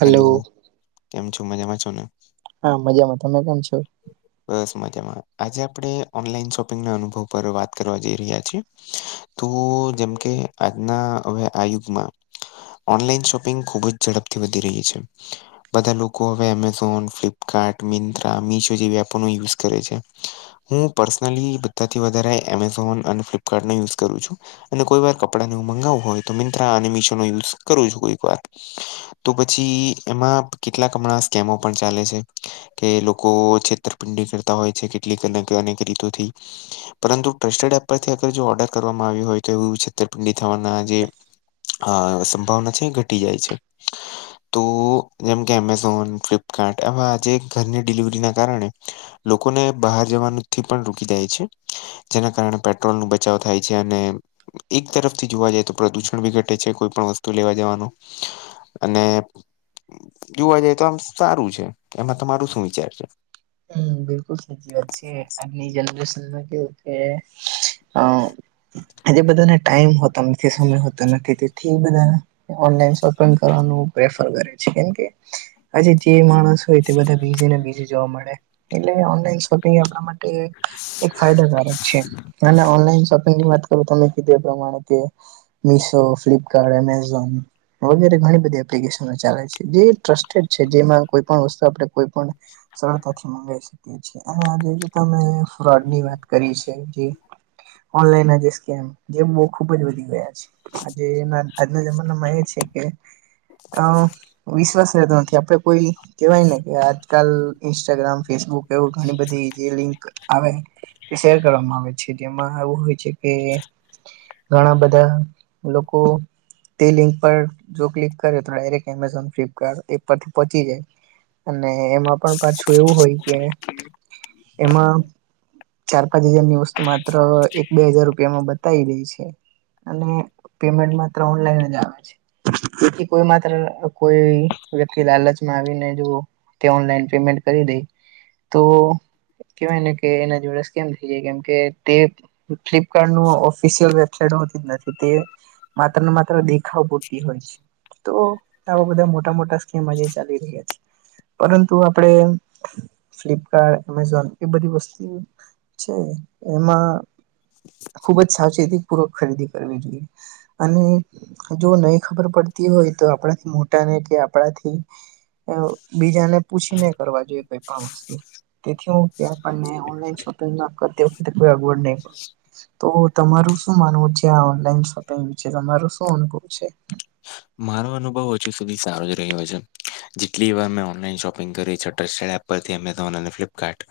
Hello hello. કેમ છો? મજામાં છો ને. હા, મજામાં. તમે કેમ છો? બસ મજામાં, આજે આપણે ઓનલાઈન શોપિંગના અનુભવ પર વાત કરવા જઈ રહ્યા છીએ. તો જેમ કે આજના હવે આ યુગમાં ઓનલાઈન શોપિંગ ખુબ જ ઝડપથી વધી રહી છે. બધા લોકો હવે એમેઝોન, ફ્લિપકાર્ટ મિંત્રા, મિશો જેવી એપો ન યુઝ કરે છે. હું પર્સનલી બધાથી વધારે એમેઝોન અને ફ્લિપકાર્ટનો યુઝ કરું છું. અને કોઈ વાર કપડાને મંગાવું હોય તો મિંત્રા, મીશો નો યુઝ કરું છું કોઈક વાર. તો પછી એમાં કેટલાક હમણાં સ્કેમો પણ ચાલે છે કે લોકો છે છેતરપિંડી કરતા હોય છે. કેટલીક અનેક રીતોથી પરંતુ ટ્રસ્ટેડ એપ પરથી જો ઓર્ડર કરવામાં આવ્યું હોય તો એવું છેતરપિંડી થવાના જે આ સંભાવના છે ઘટી જાય છે, તો જેમ કે ફ્લિપકાર્ટ આજે ઘરની ડિલિવરીના કારણે લોકોને બહાર જવાનું થી પણ રોકી જાય છે. જેના કારણે પેટ્રોલ નું બચાવ થાય છે, અને એક તરફથી જોવા જાય તો પ્રદુષણ પણ ઘટે છે, કોઈ પણ વસ્તુ લેવા જવાનું અને જોવા જઈ તો આમ સારું છે, એમાં તમારું શું વિચાર છે, હમ બિલકુલ સાચી વાત છે, આજની જનરેશનમાં કેવું કે અ આજે બધાને ટાઈમ હોતો નથી, સમય હોતો નથી તેથી બધાને ઓનલાઈન શોપિંગ કરવાનું પ્રેફર કરે છે, કેમકે આજે જે માણસ હોય તે બીઝી ને બીઝી જોવા મળે. એટલે ઓનલાઈન શોપિંગ આપણા માટે એક ફાયદાકારક છે, અને ઓનલાઈન શોપિંગની વાત કરુ તમે કીધું એ પ્રમાણે કે મિશો, ફ્લિપકાર્ટ, એમેઝોન વગેરે ઘણી બધી એપ [unintelligible] ચાલે છે જે ટ્રસ્ટેડ છે, જેમાં કોઈ પણ વસ્તુ આપડે કોઈ પણ સરળતા લઈ શકીએ છીએ અને આજે જો તમે ફ્રોડની વાત કરી છે, જે ઓનલાઈનના જે સ કેમ જેમ બહુ ખુબ જ વધી ગયા છે, આજેના આજના જમાનામાં એ છે કે અ હા. વિશ્વાસ રહેતો નથી આપડે કોઈ કેવાય ને કે આજકાલ ઈન્સ ટાગ્રામ, ફેસબુક એવુ ઘણી બધી જે લિંક આવે હે. એ શેર કરવામાં આવે છે, જેમાં એવું હોય છે કે ઘણા બધા લોકો તે લિંક પર જો ક્લિક કરે તો, ડાયરેક્ટ એમેઝોન, ફ્લિપકાર્ટ એપ પરથી પહોંચી જાય. અને એમાં પણ પાછું એવું હોય કે એમાં ચાર પાંચ હજારની વસ્તુ માત્ર એક બે હજાર રૂપિયામાં બતાવી દેઈ છે. અને પેમેન્ટ માત્ર ઓનલાઈન જ આવે છે. તેથી કોઈ માત્ર કોઈ વ્યક્તિ લાલચમાં આવીને જો ત્યાં ઓનલાઈન પેમેન્ટ કરી દે તો કેવાય ને કે એના જોડે સ્કેમ થઇ જાય કેમકે તે [unintelligible] ફ્લિપકાર્ટનુ ઓફિશિયલ વેબસાાઈટ હોતી જ નથી તે માત્ર ને માત્ર દેખાવ પૂરતી હોય છે, તો આવા બધા મોટા મોટા સ્કેમ આજે ચાલી રહ્યા છે, પરંતુ આપણેે ફ્લિપકાર્ટ, એમેઝોન એ બધી વસ્તુ છે ને એમાં ખુબ જ સાવચેતી પૂર્વક ખરીદી કરવી જોઈએ. અને જો નહી ખબર પડતી હોય તો આપણાથી મોટાને કે આપણાથી અ બીજાને પૂછીને કરવા જોઈએ કોઈ પણ વસ્તુ, તેથી હું કે આપણને ઓનલાઈન શોપિંગમાં કરતી વખતે કોઈ અગવડ નહીં પડે. [unintelligible] તો તમારું શું માનવું છે આ ઓનલાઈન શોપિંગ વિશે, તમારો શું અનુભવ છે? મારો અનુભવ હજુ સુધી સારો જ રહ્યો છે, જેટલી વાર મેં ઓનલાઈન શોપિંગ કરી છે [unintelligible] પરથી એમેઝોન અને ફ્લિપકાર્ટ.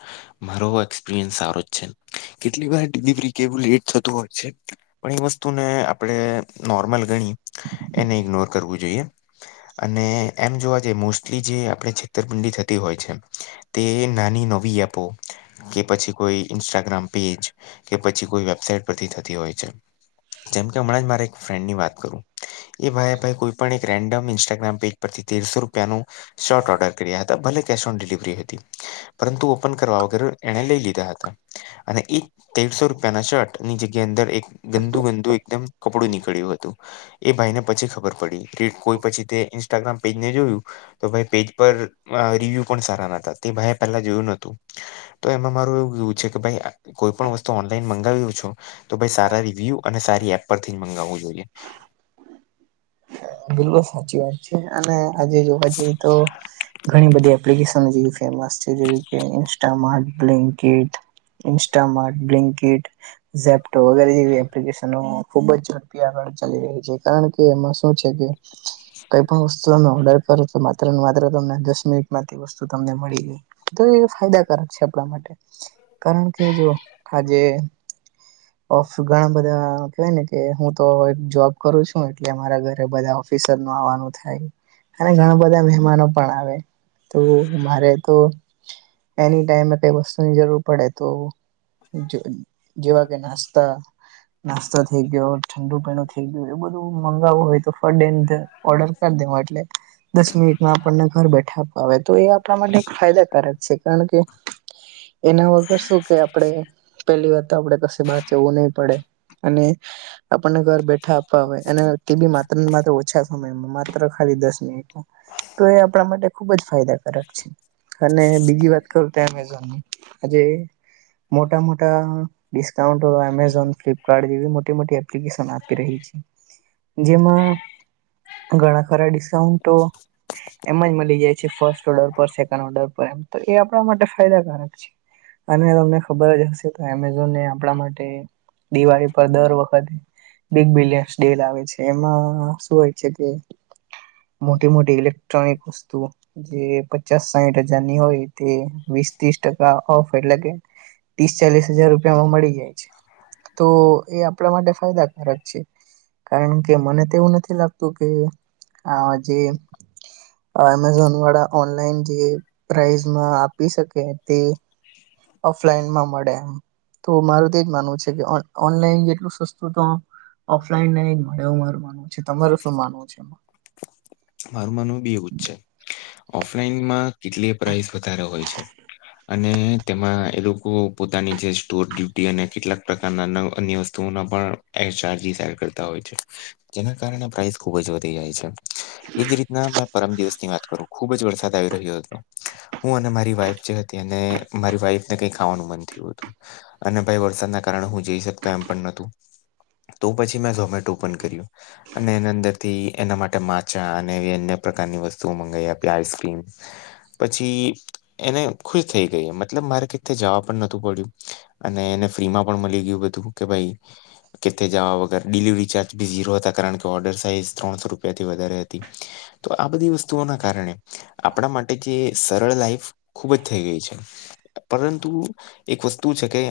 મારો એક્સપિરિયન્સ સારો જ છે, કેટલીક વાર ડિલિવરી કે એવું લેટ થતુ હોય છે. પણ એ વસ્તુને આપણે નોર્મલ ગણી એને ઈગ્નોર કરવું જોઈએ. અને એમ જોવા જઈ મોસ્ટલી જે આપણે છેતરપિંડી થતી હોય છે, તે નાની નવી એપો કે પછી કોઈ ઇન્સ્ટાગ્રામ પેજ કે પછી કોઈ વેબસાાઈટ પરથી થતી હોય છે. જેમકે હમણાં જ મારા એક ફ્રેન્ડની વાત કરું એ ભાઈએ ભાઈ કોઈ પણ એક રેન્ડમ ઇન્સ્ટાગ્રામ પેજ પરથી તેરસો રૂપિયાનું શર્ટ ઓર્ડર કર્યા હતા, ભલે કેશ ઓન ડિલિવરી હતી. પરંતુ ઓપન કરવા વગર એણે લઈ લીધા હતા અને એ તેરસો રૂપિયાના શર્ટ ની જગ્યા અંદર એક ગંદુ-ગંદુ એકદમ કપડું નીકળ્યું હતું. એ ભાઈને પછી ખબર કે કોઈ પછી તે ઇન્સ્ટાગ્રામ પેજને જોયું તો ભઈ પેજ પર રિવ્યુ પણ સારા નતા. તે ભાઈ પહેલા જોયું નતું. તો એમાં મારું એવું કેવું છે કે ભાઈ કોઈ પણ વસ્તુ ઓનલાઈન મંગાવ્યો છું તો ભાઈ સારા રિવ્યુ અને સારી એપ પરથી જ મગાવવું જોઈએ. બિલકુલ સાચી વાત છે અને આજે જોવા જઈએ તો ઘણી બધી એપ્લિકેશ જ એવી છે ફેમસ છે જેવી કે Instamart, Blinkit, Instamart, Blinkit Zepto વગેરે જેવી એ પ્લીકેશનો ખુબ જ ઝડપી આગળ ચાલી રહી છે કારણ કે એમાં શું છે, કે કઈ પણ વસ્તુ અમે ઓર્ડર [unintelligible] માત્ર ને માત્ર તમને દસ મિનિટમાં તે વસ્તુ તમને મળી ગઈ તો એ ફાયદાકારક છે, આપણા માટે. કારણ કે જો આજે ઓફ ઘણા બધા કેવાય ને કે હું તો એક જોબ કરું છું એટલે મારા ઘ રે બધા ઓફિસરનું આવાનું થાય અને ઘણા બધા મહેમાનો પણ આવે તો મારે તો એની ટાઈમ કઈ વસ્ તુંની જરૂર પડે તો જે- જેવા કે નાસ્તા નાસ્તો થઈ ગયો, ઠંડુ-પીણું થઈ ગયું એ બધું મગાવવું હોય તો [unintelligible] ઓર્ડર કર દેવો એટલે દસ મિનિટમાં આપણને ઘર બેઠા હવે તો એ આપણા માટે એક ફાયદાકારક છે, કારણ કે એના વગર શું કે આપડે પેલી વાત તો આપડે કશે બહાર જવું નહી પડે અને આપણને ઘર બેઠા આપવા આવે અને તે બી માત્ર ને માત્ર ઓછા સમયમાં માત્ર ખાલી દસ મિનિટમાં. તો એ આપણા માટે ખુબ જ ફાયદાકારક છે. અને બીજી વાત કરું તો એમેઝોનની આજે મોટા-મોટા ડિસ્કાઉન્ટો એમેઝોન, ફ્લિપકાર્ટ જેવી મોટી-મોટી એપ્લિકેશન આપી રહી છે. જેમાં ઘણા ખરા ડિસ્કાઉન્ટો એમ જ મલી જાય છે ફર્સ્ટ ઓર્ડર પર સેકન્ડ ઓર્ડર પર એમ તો એ આપણા માટે ફાયદાકારક છે. અને તમને ખબર જ હશે તો એમેઝોનને આ પડા માટે દિવાળી પર દર વખતે બિગ બિલિયન્સ ડે લાવે છે, એમાં હ શું હોય છે, કે મોટી મોટી ઇલેક્ટ્રોનિક વસ્તુઓ જે પ ચાસ-સાહીઠ હજારની હોય તે વીસ-તીસ ટકા ઓફર એટલે કે ત્રીસ-ચાલીશ હજાર રૂપિયામાં મળી જાય છે. તો એ આપણા માટે ફાયદાકારક છે, કારણ કે મને એવું નથી લાગતું કે આ જે એમેઝોન વાળા ઓનલાઈન જે પ્રઇઝમાં આપી શકે તે ઓફલાઈનમાં મળે તો મારું તો એજ માનવું છે કે ઓન-ઓનલાઈન જેટલું સસ્તું તો ઓફલાઈન નઈ મળે એવું મારું માનવું છે, તમારું શું માનવું છે? મારું માનવું બી એવું જ છે. ઓફલાઈનમાં કેટલીએ પ્રાઇસ વધારે હોય છે અને તેમાં એ લોકો પોતાની જે સ્ટોર ડ્યુટી અને કેટલાક પ્રકારના નવ અન્ય ત ત્વોના પણ એ ચાર્જીસ હાયર કરતા હોય છે જેના કારણે પ્રાઇસ ખુબ જ વધી જાય છે. એજ રીતના મેં પરમ દિવસની વાત કરું ખુબ જ વરસાદ આવી રહ્યો હતો હું અને મારી વાઈફ જે હતી અને મારી વાઈફને કઈ ખાવાનું મન થયું હતું અને ભાઈ વરસાદના કારણે હું જઈ શકતો એમ પણ નતું તો પછી મેં ઝોમેટોપન કર્યું અને એની અંદરથી એના માટે માચ અને એ અન્ય પ્રકારની વસ્તુઓ મંગાઈ આપી. આઈસક્રીમ પછી એને ખુશ થઈ ગઈ. મતલબ મારે કેથે જવા પણ નતું પડ્યું. અને એને ફ્રી માં પણ મળી ગયું બધું કે ભાઈ કેથે જવા વગર ડિલિવરી ચાર્જ બી ઝીરો હતા. કારણ કે ઓર્ડર સાઈઝ ત્રણસો રૂપિયાથી વધારે તો આ બધી વસ્તુઓના કારણે આપણા માટે જે સરળ લાઈફ ખુબ જ થઈ ગઈ છે. પરંતુ એક વસ્તુ છે કે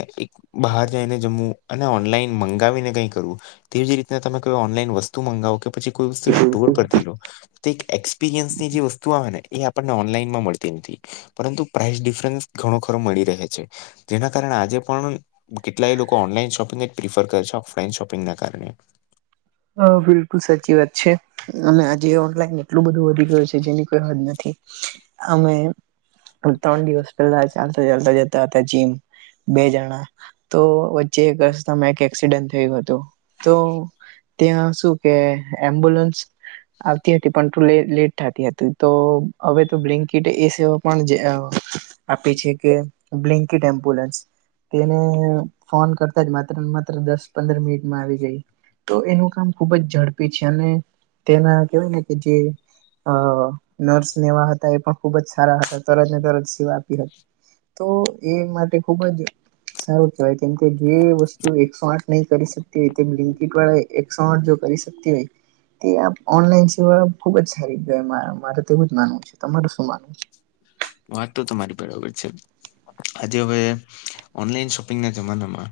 બહાર જઈને જમવું અને ઓનલાઈન મંગાવીને કઈ કરવું. તેવી રીતના તમે કોઈ ઓનલાઈન વસ્તુ મંગાવો કે પછી કોઈ વસ્તુ સ્ટોર પરતી લો. તે એક્સપિરિયન્સની જે વસ્તુ આવેને, એ આપણને ઓનલાઈનમાં મળતી નથી. પરંતુ પ્રાઇસ ડિફરન્સ ઘણો ખરો મળી રહે છે. જેના કારણે આજે પણ કેટલાય લોકો ઓનલાઈન શોપિંગ જ પ્રિફર કરે છે. ઓફલાઈન શોપિંગના કારણે હ, બિલકુલ સાચી વાત છે. અને આજે ઓનલાઈન એટલું બધું વધી ગયું છે, જેની કોઈ હદ નથી. અમે ત્રણ દિવસ પહેલા ચાલતા ચાલતા જતા હતા જીમ. બે જણા તો વચ્ચે એક રસ્તામાં એક એક્સિડન્ટ થયું હતું. તો ત્યાં શું કે એમ્બ્યુલન્સ આવતી હતી પણ લેટ થતી હતી તો હવે તો બ્લન્ટ એ સ પણજે હ આપે છે કે બ્લિંકીટ એમ્બુલન્સ તેને ફોન કરતા જ મા માત્ર દસ પંદર મિનિટમાં આવી ગઈ. તો એનું કામ ખુબ જ ઝડપી છે અને તેના કેહેવાય ને, કે જે અ નર્સ ને એવા હતા. એ પણ ખુબ જ સારા હતા. તરત ને તરત સેવા આપી હતી. તો એ માટે ખુબ જ સારું કેહેવાય. કેમ કે જે વસ્તુ એકસો આઠ નહી કરી શકતી હોય, તે [unintelligible] એકસો આઠ જો કરી શકતી હોય, તે આ ઓનલાઈન સેવા ખુબ જ સારી કેવાય મારે તેવું જ માનવું છે. તમાર શું માનવું છે? વાત તો તમારી બરાબર છે. આજે હવે, ઓનલાઈન શોપિંગના જમાનામાં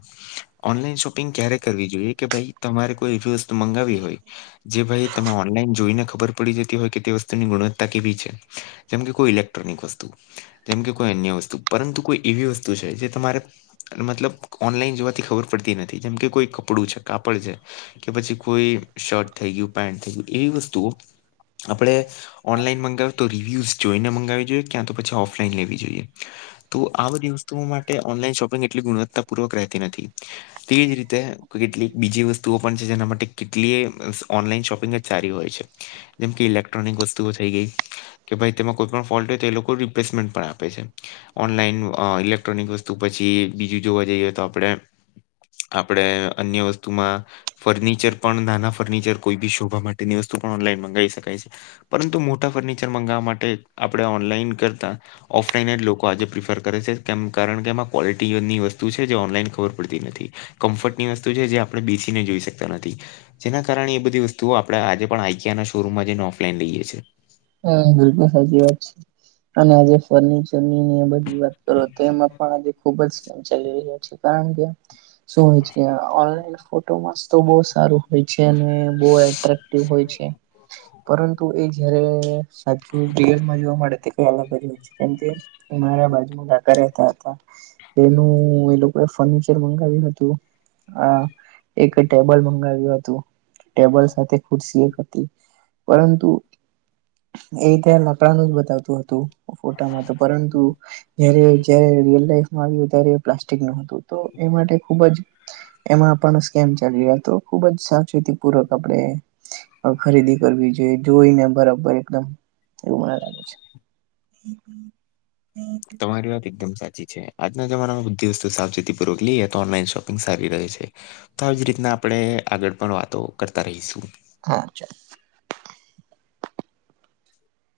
ઓનલાઈન શોપિંગ ક્યારે કરવી જોઈએ કે ભાઈ તમારે કોઈ એ વસ્તુ મંગાવી હોય, જે ભાઈ તમે ઓનલાઈન જોઈને, ખબર પડી જતી હોય કે તે વસ્તુની ગુણત્તા કેવી છે. જેમ કે કોઈ ઇલેક્ટ્રોનિક વસ્તુ જેમ કોઈ અન્ય વસ્તુ. પરંતુ કોઈ એવી વસ્તુ છે, જે તમારે મતલબ. ઓનલાઈન જોવાથી ખબર પડતી નથી, જેમ કે કોઈ કપડું છે, કાપડ છે. કે પછી કોઈ શર્ટ થઈ ગયું, પેન્ટ થઈ ગયું એવી વસ્તુઓ આપણે ઓનલાઈન મંગાવી, તો રિવ્યૂઝ જોઈને, મગાવવી જોઈએ. ક્યાં તો પછી ઓફલાઈન લેવી જોઈએ. તો આ બધી વસ્તુઓ માટે ઓનલાઈન શોપિંગ એટલી ગુણવત્તાપૂર્વક રહેતી નથી. તેવી જ રીતે કેટલીક બીજી વસ્તુઓ પણ છે, જેના માટે કેટલી ઓનલાઈન શોપિંગ સારી હોય છે, જેમ ઇલેક્ટ્રોનિક વસ્તુ થઈ ગઈ. કે ભઈ તેમાં કોઈ પણ ફોલ્ટ હોય, તો લોકો રિપ્લેસમેન્ટ પણ આપે છે. ઓનલાઈન અ ઇલેક્ટ્રોનિક વસ્તુ, પછી બીજું જોવા જઈએ, તો આપણે આપણે અન્ય વસ્તુમાં ફર્નિચર પણ નાના ફર્નિચર કોઈ બી શોભા માટેની વસ્તુ પણ ઓનલાઈન મંગાવી શકાય છે. પરંતુ મોટા ફર્નિચર મંગાવવા માટે આપણે ઓનલાઈન કરતા ઓફલાઈન જ લોકો આજે પ્રિફર કરે છે. કેમ કારણ કે એમાં ક્વલિટીની વસ્તુ છે, જે ઓનલાઈન ખબર પડતી નથી. કમ્ફર્ટની વસ્તુ જે જ્યાં આપણે બેસીને જોઈ શકતા નથી. જેના કારણે એ બધી વસ્તુઓ આપણે આજે પણ આઈક ના શોરૂમમાં જઈને, ઓફલાઈન લઈએ છીએ. હમ્મ, બિલકુલ સાચી વાત છે. અને આજે ફ જમીન ને બધી વાત કરો તો એમાં પણ આજે ખુબ જ સ્મ ચાલી રહ્યા છે, કારણ કે શું હોય છે? આ ઓનલાઈન ફોટોમાંસ્ તો બહ સારું હોય છે અને બો અટેક્ટિવ હોય છે, પરંતુ એ જ્યારે સાચું રિયલમાં જોવા મળે તે કંઈક અલગ હો છે કેમ કે એ મારા બાજુમાં કાકા રહેતા હતા એનું એ લોકોએ ફર્નિચર મંગાવ્યું હતું. આ એક ટેબલ મંગાવ્યું હતું, ટેબલ સાથે ખુરશી એક હતી. પરંતુ એ ત લકડાનું જ બતાવતું હતું ફોટામાં તો પરંતુ ઘરે જય રિયલ લાઈફ આવ્યું ત્યારે પ્લાસ્ટિક નું હતું તો એ માટે ખુબ જ એમાં પણ સ્કેમ ચલીયો હતો. ખુબ જ સાચવીતી પૂર્વક આપડે ખરીદી કરવી જોઈએ, જોઈને બરાબર એકદમ એવું મને લાગે છે. હમ્મ, હમ્મ. તમારી વાત એકદમ સાચી છે, આજના જમાનામાં બુ્ધિ વસ્તુ સાવચેતી પૂર્વક લઈએ તો ઓનલાઈન શોપિંગ સારી રહે છે. તો આવી જ રીતના આપણે આગળ પણ વાતો કરતા રહીશું. હા, ચાલે.